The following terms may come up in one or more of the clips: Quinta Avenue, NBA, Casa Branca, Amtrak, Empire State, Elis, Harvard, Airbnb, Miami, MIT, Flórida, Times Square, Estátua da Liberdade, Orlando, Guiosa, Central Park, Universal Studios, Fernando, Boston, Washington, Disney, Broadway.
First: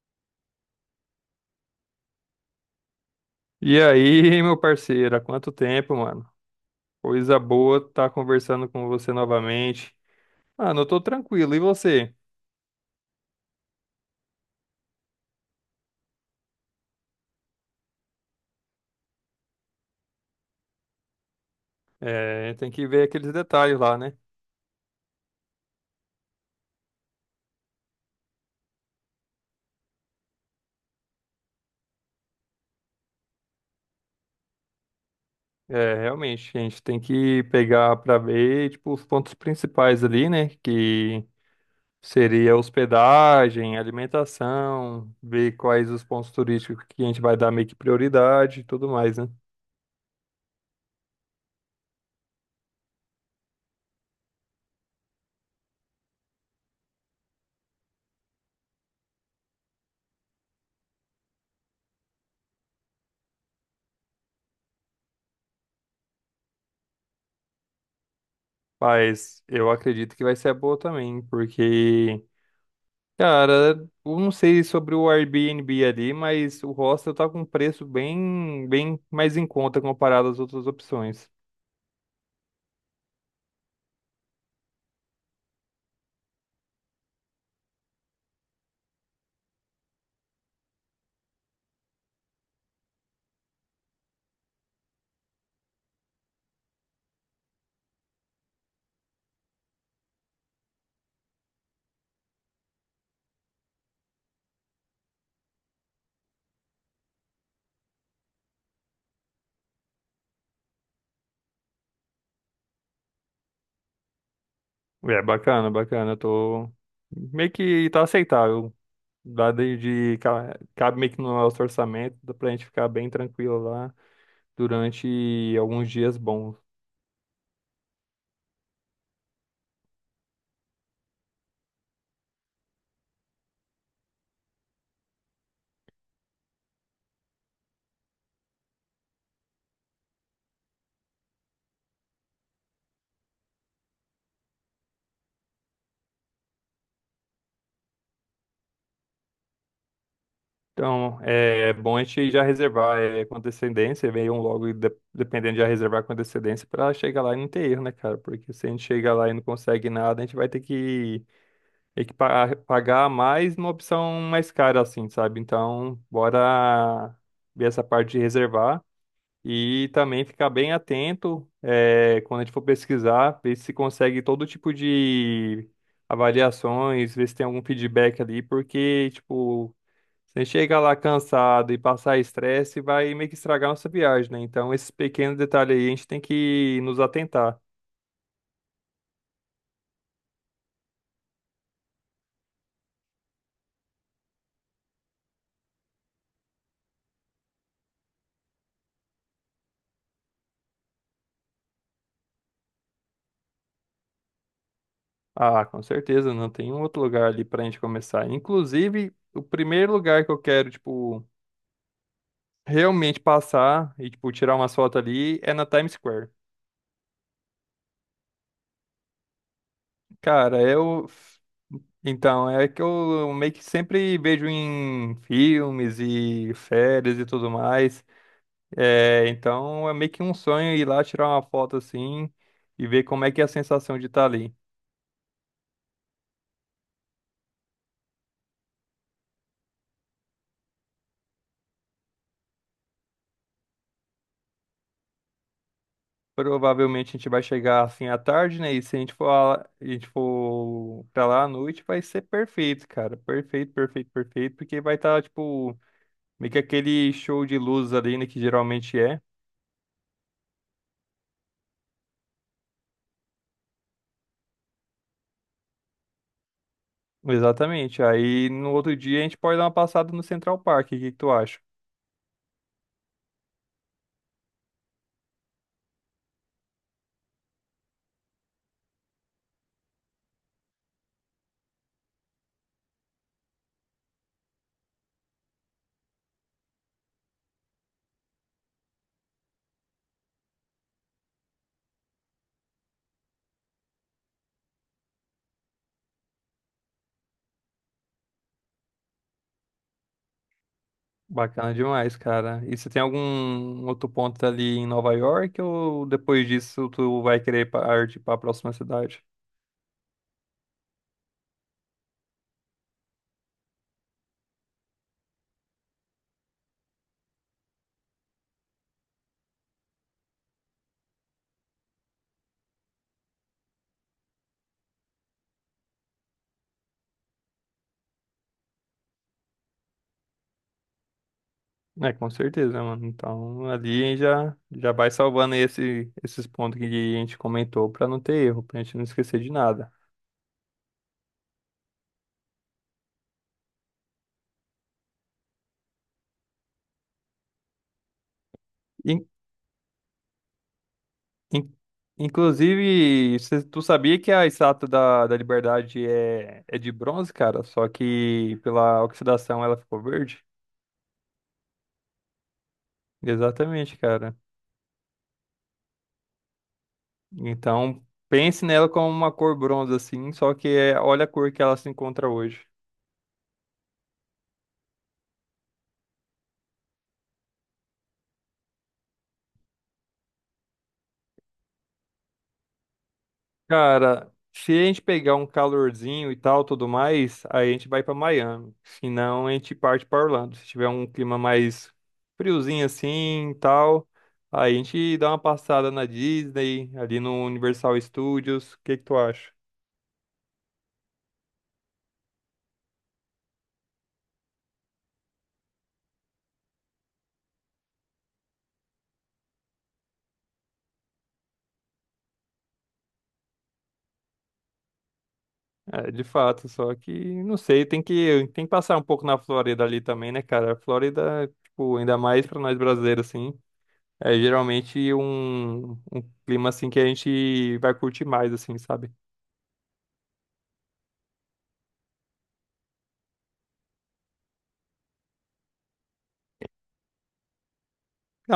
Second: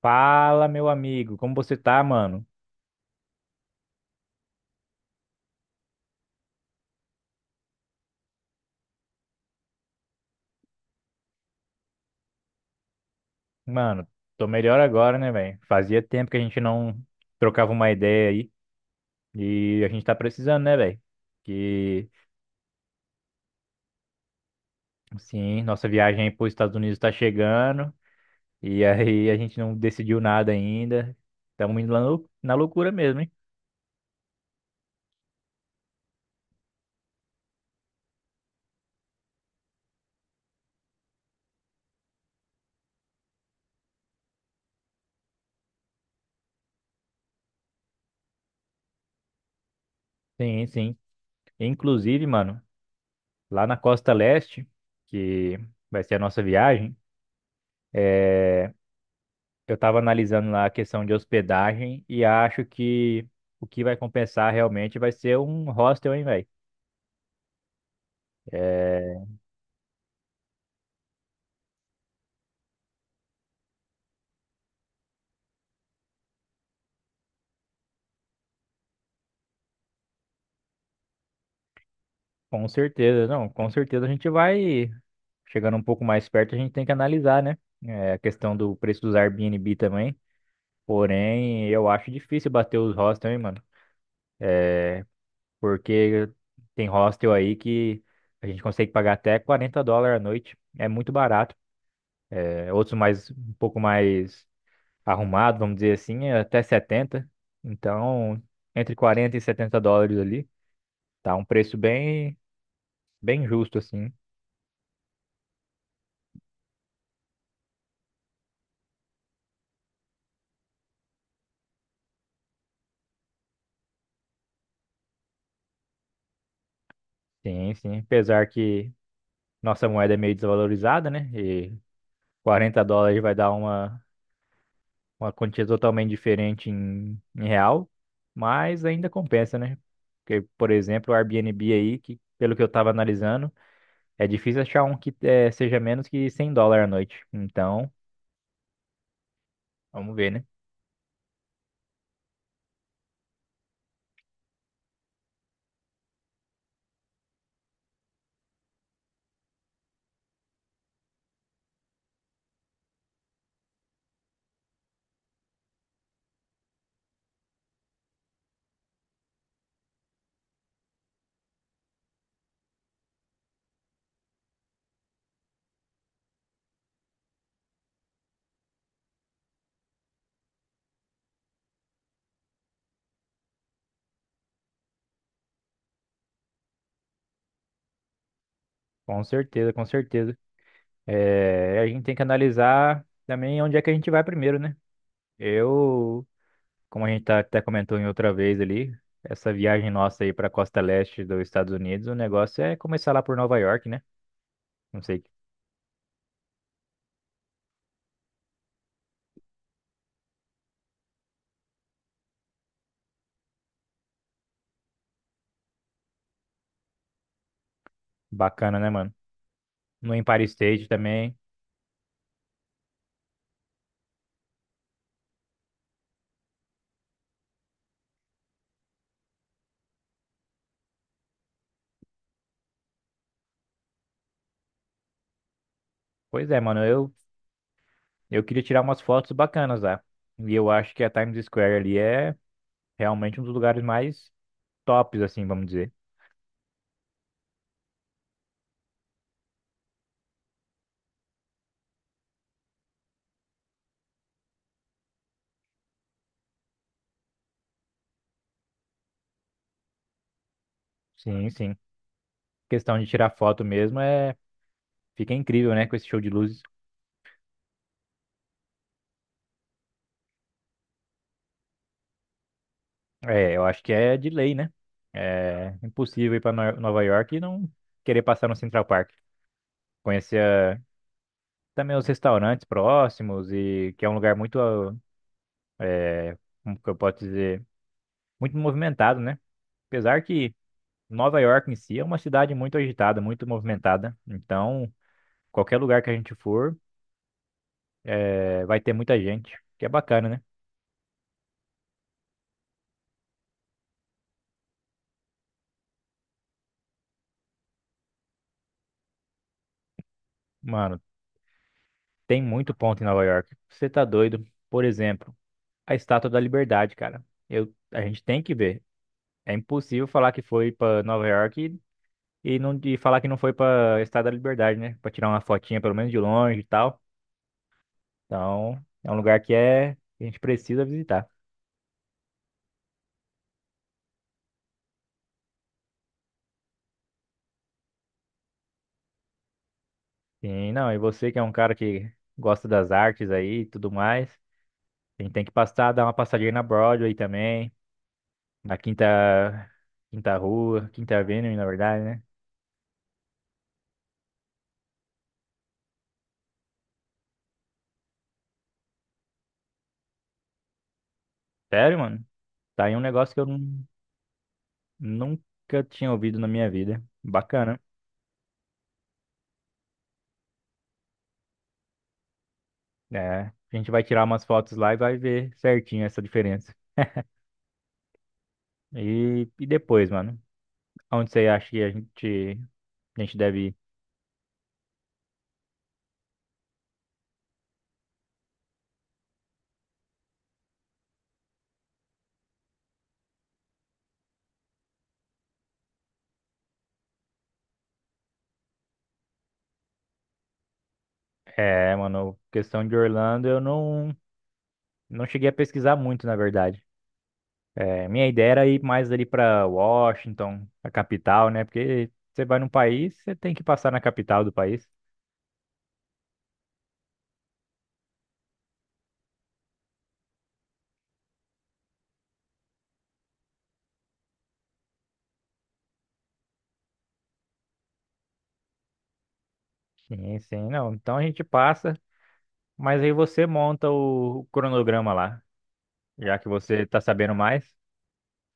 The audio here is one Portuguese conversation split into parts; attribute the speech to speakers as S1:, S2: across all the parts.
S1: Fala, meu amigo, como você tá, mano?
S2: E aí, meu parceiro, há quanto tempo, mano? Coisa boa tá conversando com você novamente. Mano, eu tô tranquilo, e você?
S1: Mano, tô melhor agora, né, velho? Fazia tempo que a gente não trocava uma ideia aí e a gente tá precisando, né, velho? Que,
S2: É, tem que ver aqueles detalhes lá, né?
S1: sim, nossa viagem para os Estados Unidos tá chegando e aí a gente não decidiu nada ainda. Estamos indo lá na loucura mesmo, hein?
S2: É, realmente, a gente tem que pegar pra ver, tipo, os pontos principais ali, né? Que seria hospedagem, alimentação, ver quais os pontos turísticos que a gente vai dar meio que prioridade e tudo mais, né?
S1: Sim, sim. Inclusive, mano, lá na Costa Leste, que vai ser a nossa viagem, é, eu estava analisando lá a questão de hospedagem e acho que o que vai compensar realmente vai ser um hostel, hein, velho? É,
S2: Mas eu acredito que vai ser boa também, porque. Cara, eu não sei sobre o Airbnb ali, mas o hostel tá com um preço bem mais em conta comparado às outras opções.
S1: com certeza, não, com certeza a gente vai chegando um pouco mais perto, a gente tem que analisar, né? É, a questão do preço dos Airbnb também. Porém, eu acho difícil bater os hostels, hein, mano? Porque tem hostel aí que a gente consegue pagar até US$ 40 a noite. É muito barato. É, outros mais um pouco mais arrumado, vamos dizer assim, é até 70. Então, entre 40 e US$ 70 ali, tá um preço bem, bem justo assim.
S2: É bacana, bacana. Eu tô meio que tá aceitável. Dá de cabe meio que no nosso orçamento, dá pra gente ficar bem tranquilo lá durante alguns dias bons.
S1: Sim, sim. Apesar que nossa moeda é meio desvalorizada, né? E US$ 40 vai dar uma quantia totalmente diferente em real, mas ainda compensa, né? Porque, por exemplo, o Airbnb aí, que pelo que eu tava analisando, é difícil achar um que seja menos que US$ 100 a noite. Então, vamos ver, né?
S2: Então, é bom a gente já reservar é, com antecedência, venham logo, e dependendo, já reservar com antecedência para chegar lá e não ter erro, né, cara? Porque se a gente chegar lá e não consegue nada, a gente vai ter que pagar mais numa opção mais cara, assim, sabe? Então, bora ver essa parte de reservar e também ficar bem atento é, quando a gente for pesquisar, ver se consegue todo tipo de avaliações, ver se tem algum feedback ali, porque, tipo. Você chega lá cansado e passar estresse, vai meio que estragar nossa viagem, né? Então, esses pequenos detalhes aí a gente tem que nos atentar.
S1: Com certeza, com certeza. É, a gente tem que analisar também onde é que a gente vai primeiro, né? Eu, Como a gente tá, até comentou em outra vez ali, essa viagem nossa aí para costa leste dos Estados Unidos, o negócio é começar lá por Nova York, né? Não sei,
S2: Ah, com certeza, não tem um outro lugar ali pra gente começar. Inclusive, o primeiro lugar que eu quero, tipo, realmente passar e, tipo, tirar umas fotos ali é na Times Square.
S1: bacana, né, mano? No Empire
S2: Cara,
S1: State
S2: eu.
S1: também.
S2: Então, é que eu meio que sempre vejo em filmes e férias e tudo mais. É, então é meio que um sonho ir lá tirar uma foto assim e ver como é que é a sensação de estar ali.
S1: Pois é, mano, eu queria tirar umas fotos bacanas lá. E eu acho que a Times Square ali é realmente um dos lugares mais tops, assim, vamos dizer.
S2: Provavelmente a gente vai chegar assim à tarde, né? E se a gente for pra lá à noite, vai ser perfeito, cara. Perfeito, perfeito, perfeito, porque vai estar, tipo, meio que aquele show de luzes ali, né? Que geralmente é.
S1: Sim, sim. Questão de tirar foto mesmo fica incrível, né, com esse show de luzes.
S2: Exatamente. Aí no outro dia a gente pode dar uma passada no Central Park. O que que tu acha?
S1: É, eu acho que é de lei, né? É impossível ir para Nova York e não querer passar no Central Park. Conhecer também os restaurantes próximos e que é um lugar muito, eh, como que eu posso dizer, muito movimentado, né? Apesar que Nova York em si é uma cidade muito agitada, muito movimentada. Então, qualquer lugar que a gente for, vai ter muita gente, que é bacana, né?
S2: Bacana demais, cara. E você tem algum outro ponto ali em Nova York ou depois disso tu vai querer partir para a próxima cidade?
S1: Mano, tem muito ponto em Nova York. Você tá doido? Por exemplo, a Estátua da Liberdade, cara. A gente tem que ver. É impossível falar que foi pra Nova York e não falar que não foi pra Estado da Liberdade, né? Pra tirar uma fotinha pelo menos de longe e tal. Então, é um lugar que a gente precisa visitar.
S2: É, com certeza, mano. Então ali já já vai salvando esses pontos que a gente comentou para não ter erro, pra gente não esquecer de nada.
S1: E não, e você que é um cara que gosta das artes aí e tudo mais, a gente tem que passar, dar uma passadinha na Broadway também, na
S2: In-
S1: Quinta Rua, Quinta Avenue, na
S2: in-
S1: verdade, né?
S2: inclusive, tu sabia que a estátua da Liberdade é de bronze, cara? Só que pela oxidação ela ficou verde?
S1: Sério, mano? Tá aí um negócio que eu
S2: Exatamente, cara.
S1: nunca tinha ouvido na minha vida. Bacana.
S2: Então, pense nela como uma cor bronze, assim, só que é, olha a cor que ela se encontra hoje.
S1: É, a gente vai tirar umas fotos lá e vai ver certinho essa diferença. E depois, mano, onde você acha que a gente deve ir?
S2: Cara, se a gente pegar um calorzinho e tal, tudo mais, aí a gente vai pra Miami. Se não, a gente parte pra Orlando. Se tiver um clima mais friozinho assim e tal, aí a gente dá uma passada na Disney, ali no Universal Studios. O que que tu acha?
S1: É, mano, questão de Orlando, eu não cheguei a pesquisar muito, na verdade. É, minha ideia era ir mais ali pra Washington, a capital, né? Porque você vai num país, você tem que passar na capital do país.
S2: É, de fato, só que não sei, tem que passar um pouco na Flórida ali também, né, cara? A Flórida, tipo, ainda mais pra nós brasileiros assim. É geralmente um clima assim que a gente vai curtir mais, assim, sabe?
S1: Sim, sim, não. Então a gente passa, mas aí você monta o cronograma lá, já que você tá sabendo mais.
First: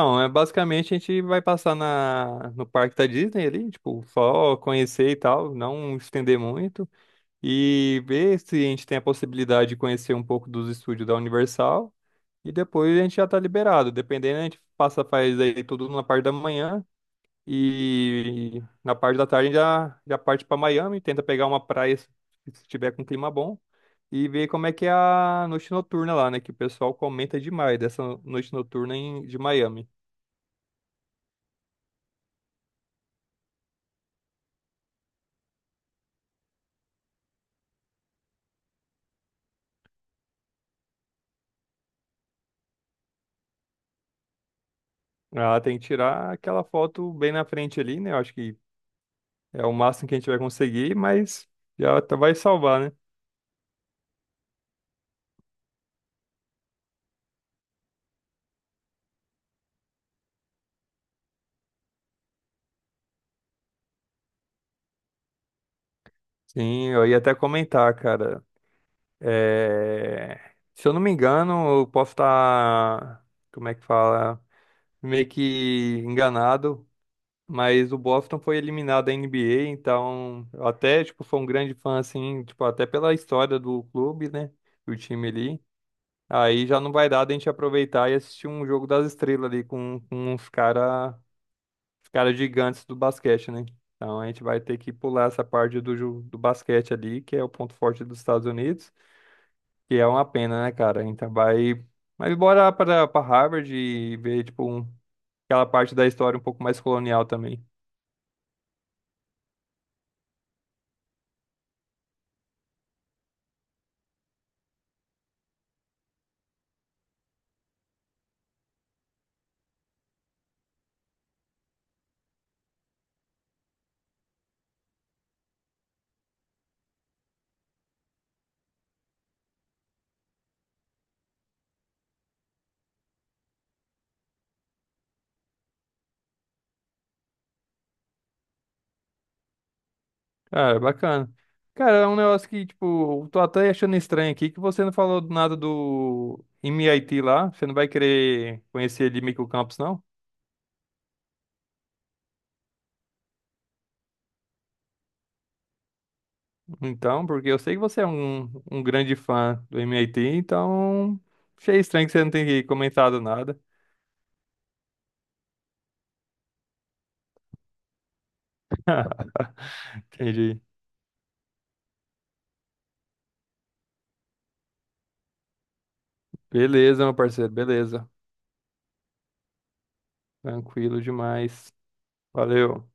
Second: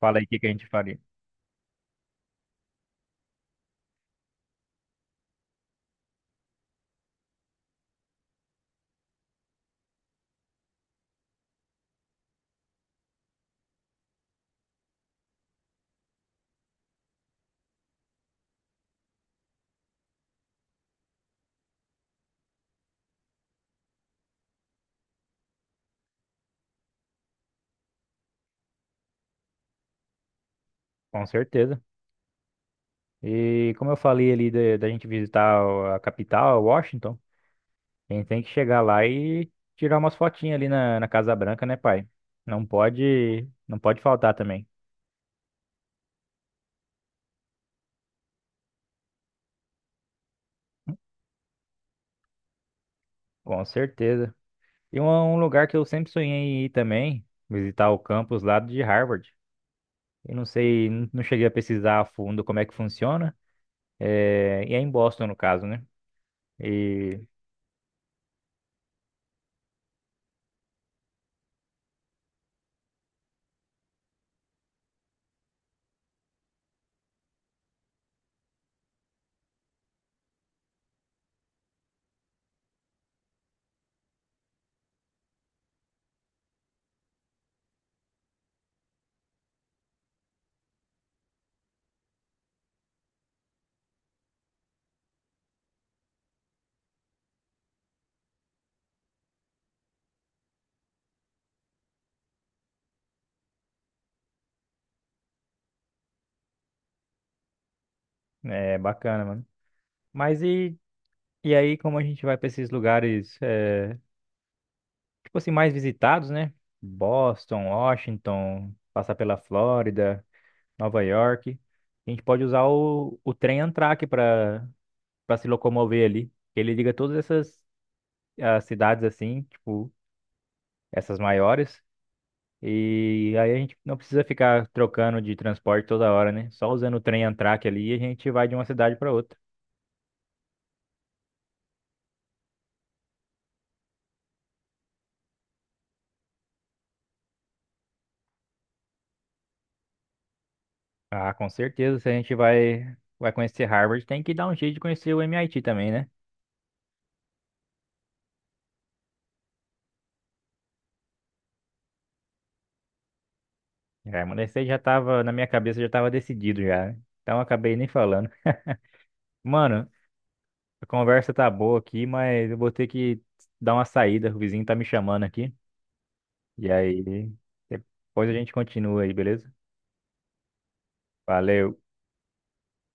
S1: Fala aí o
S2: é
S1: que que a gente
S2: basicamente a
S1: faria.
S2: gente vai passar no parque da Disney ali, tipo, só conhecer e tal, não estender muito, e ver se a gente tem a possibilidade de conhecer um pouco dos estúdios da Universal, e depois a gente já tá liberado. Dependendo, a gente passa, faz aí tudo na parte da manhã, e na parte da tarde já parte para Miami, tenta pegar uma praia se tiver com clima bom e ver como é que é a noite noturna lá, né? Que o pessoal comenta demais dessa noite noturna em, de Miami.
S1: Com certeza. E como eu falei ali da gente visitar a capital, Washington, a gente tem que chegar lá e tirar umas fotinhas ali na Casa Branca, né, pai? Não pode, não pode faltar também.
S2: Ah, tem que tirar aquela foto bem na frente ali, né? Eu acho que é o máximo que a gente vai conseguir, mas vai salvar, né?
S1: Com certeza. E um lugar que eu sempre sonhei em ir também, visitar o campus lá de Harvard. Eu não sei, não cheguei a pesquisar a fundo como é que funciona. É, e é em Boston, no caso, né?
S2: Sim, eu ia
S1: E
S2: até comentar, cara. É, se eu não me engano, eu posso estar. Como é que fala? Meio que enganado. Mas o Boston foi eliminado da NBA, então eu até, tipo, foi um grande fã, assim, tipo, até pela história do clube, né? Do time ali. Aí já não vai dar da gente aproveitar e assistir um jogo das estrelas ali com uns cara, os cara gigantes do basquete, né? Então a gente vai ter que pular essa parte do, do basquete ali, que é o ponto forte dos Estados Unidos, que é uma pena, né, cara? Então vai. Mas bora para Harvard e ver, tipo, aquela parte da história um pouco mais colonial também.
S1: é bacana, mano. Mas e aí, como a gente vai para esses lugares? Tipo assim, mais visitados, né? Boston, Washington, passar pela Flórida, Nova York. A gente pode usar o trem Amtrak para se locomover ali. Ele liga todas essas cidades assim, tipo, essas maiores. E aí a gente não precisa ficar trocando de transporte toda hora, né? Só usando o trem Amtrak ali, a gente vai de uma cidade para outra.
S2: Cara, bacana. Cara, é um negócio que, tipo, eu tô até achando estranho aqui que você não falou nada do MIT lá. Você não vai querer conhecer ele microcampus, não?
S1: Ah, com certeza, se a gente vai conhecer Harvard, tem que dar um jeito de conhecer o MIT também, né?
S2: Então, porque eu sei que você é um grande fã do MIT, então achei estranho que você não tenha comentado nada.
S1: Remanescente já tava, na minha cabeça já tava decidido já, né? Então eu acabei nem falando. Mano,
S2: Entendi.
S1: a conversa tá boa aqui, mas eu vou ter que dar uma saída, o vizinho tá me chamando aqui. E aí,
S2: Beleza, meu parceiro, beleza.
S1: depois a gente continua aí, beleza?
S2: Tranquilo demais.
S1: Valeu.
S2: Valeu.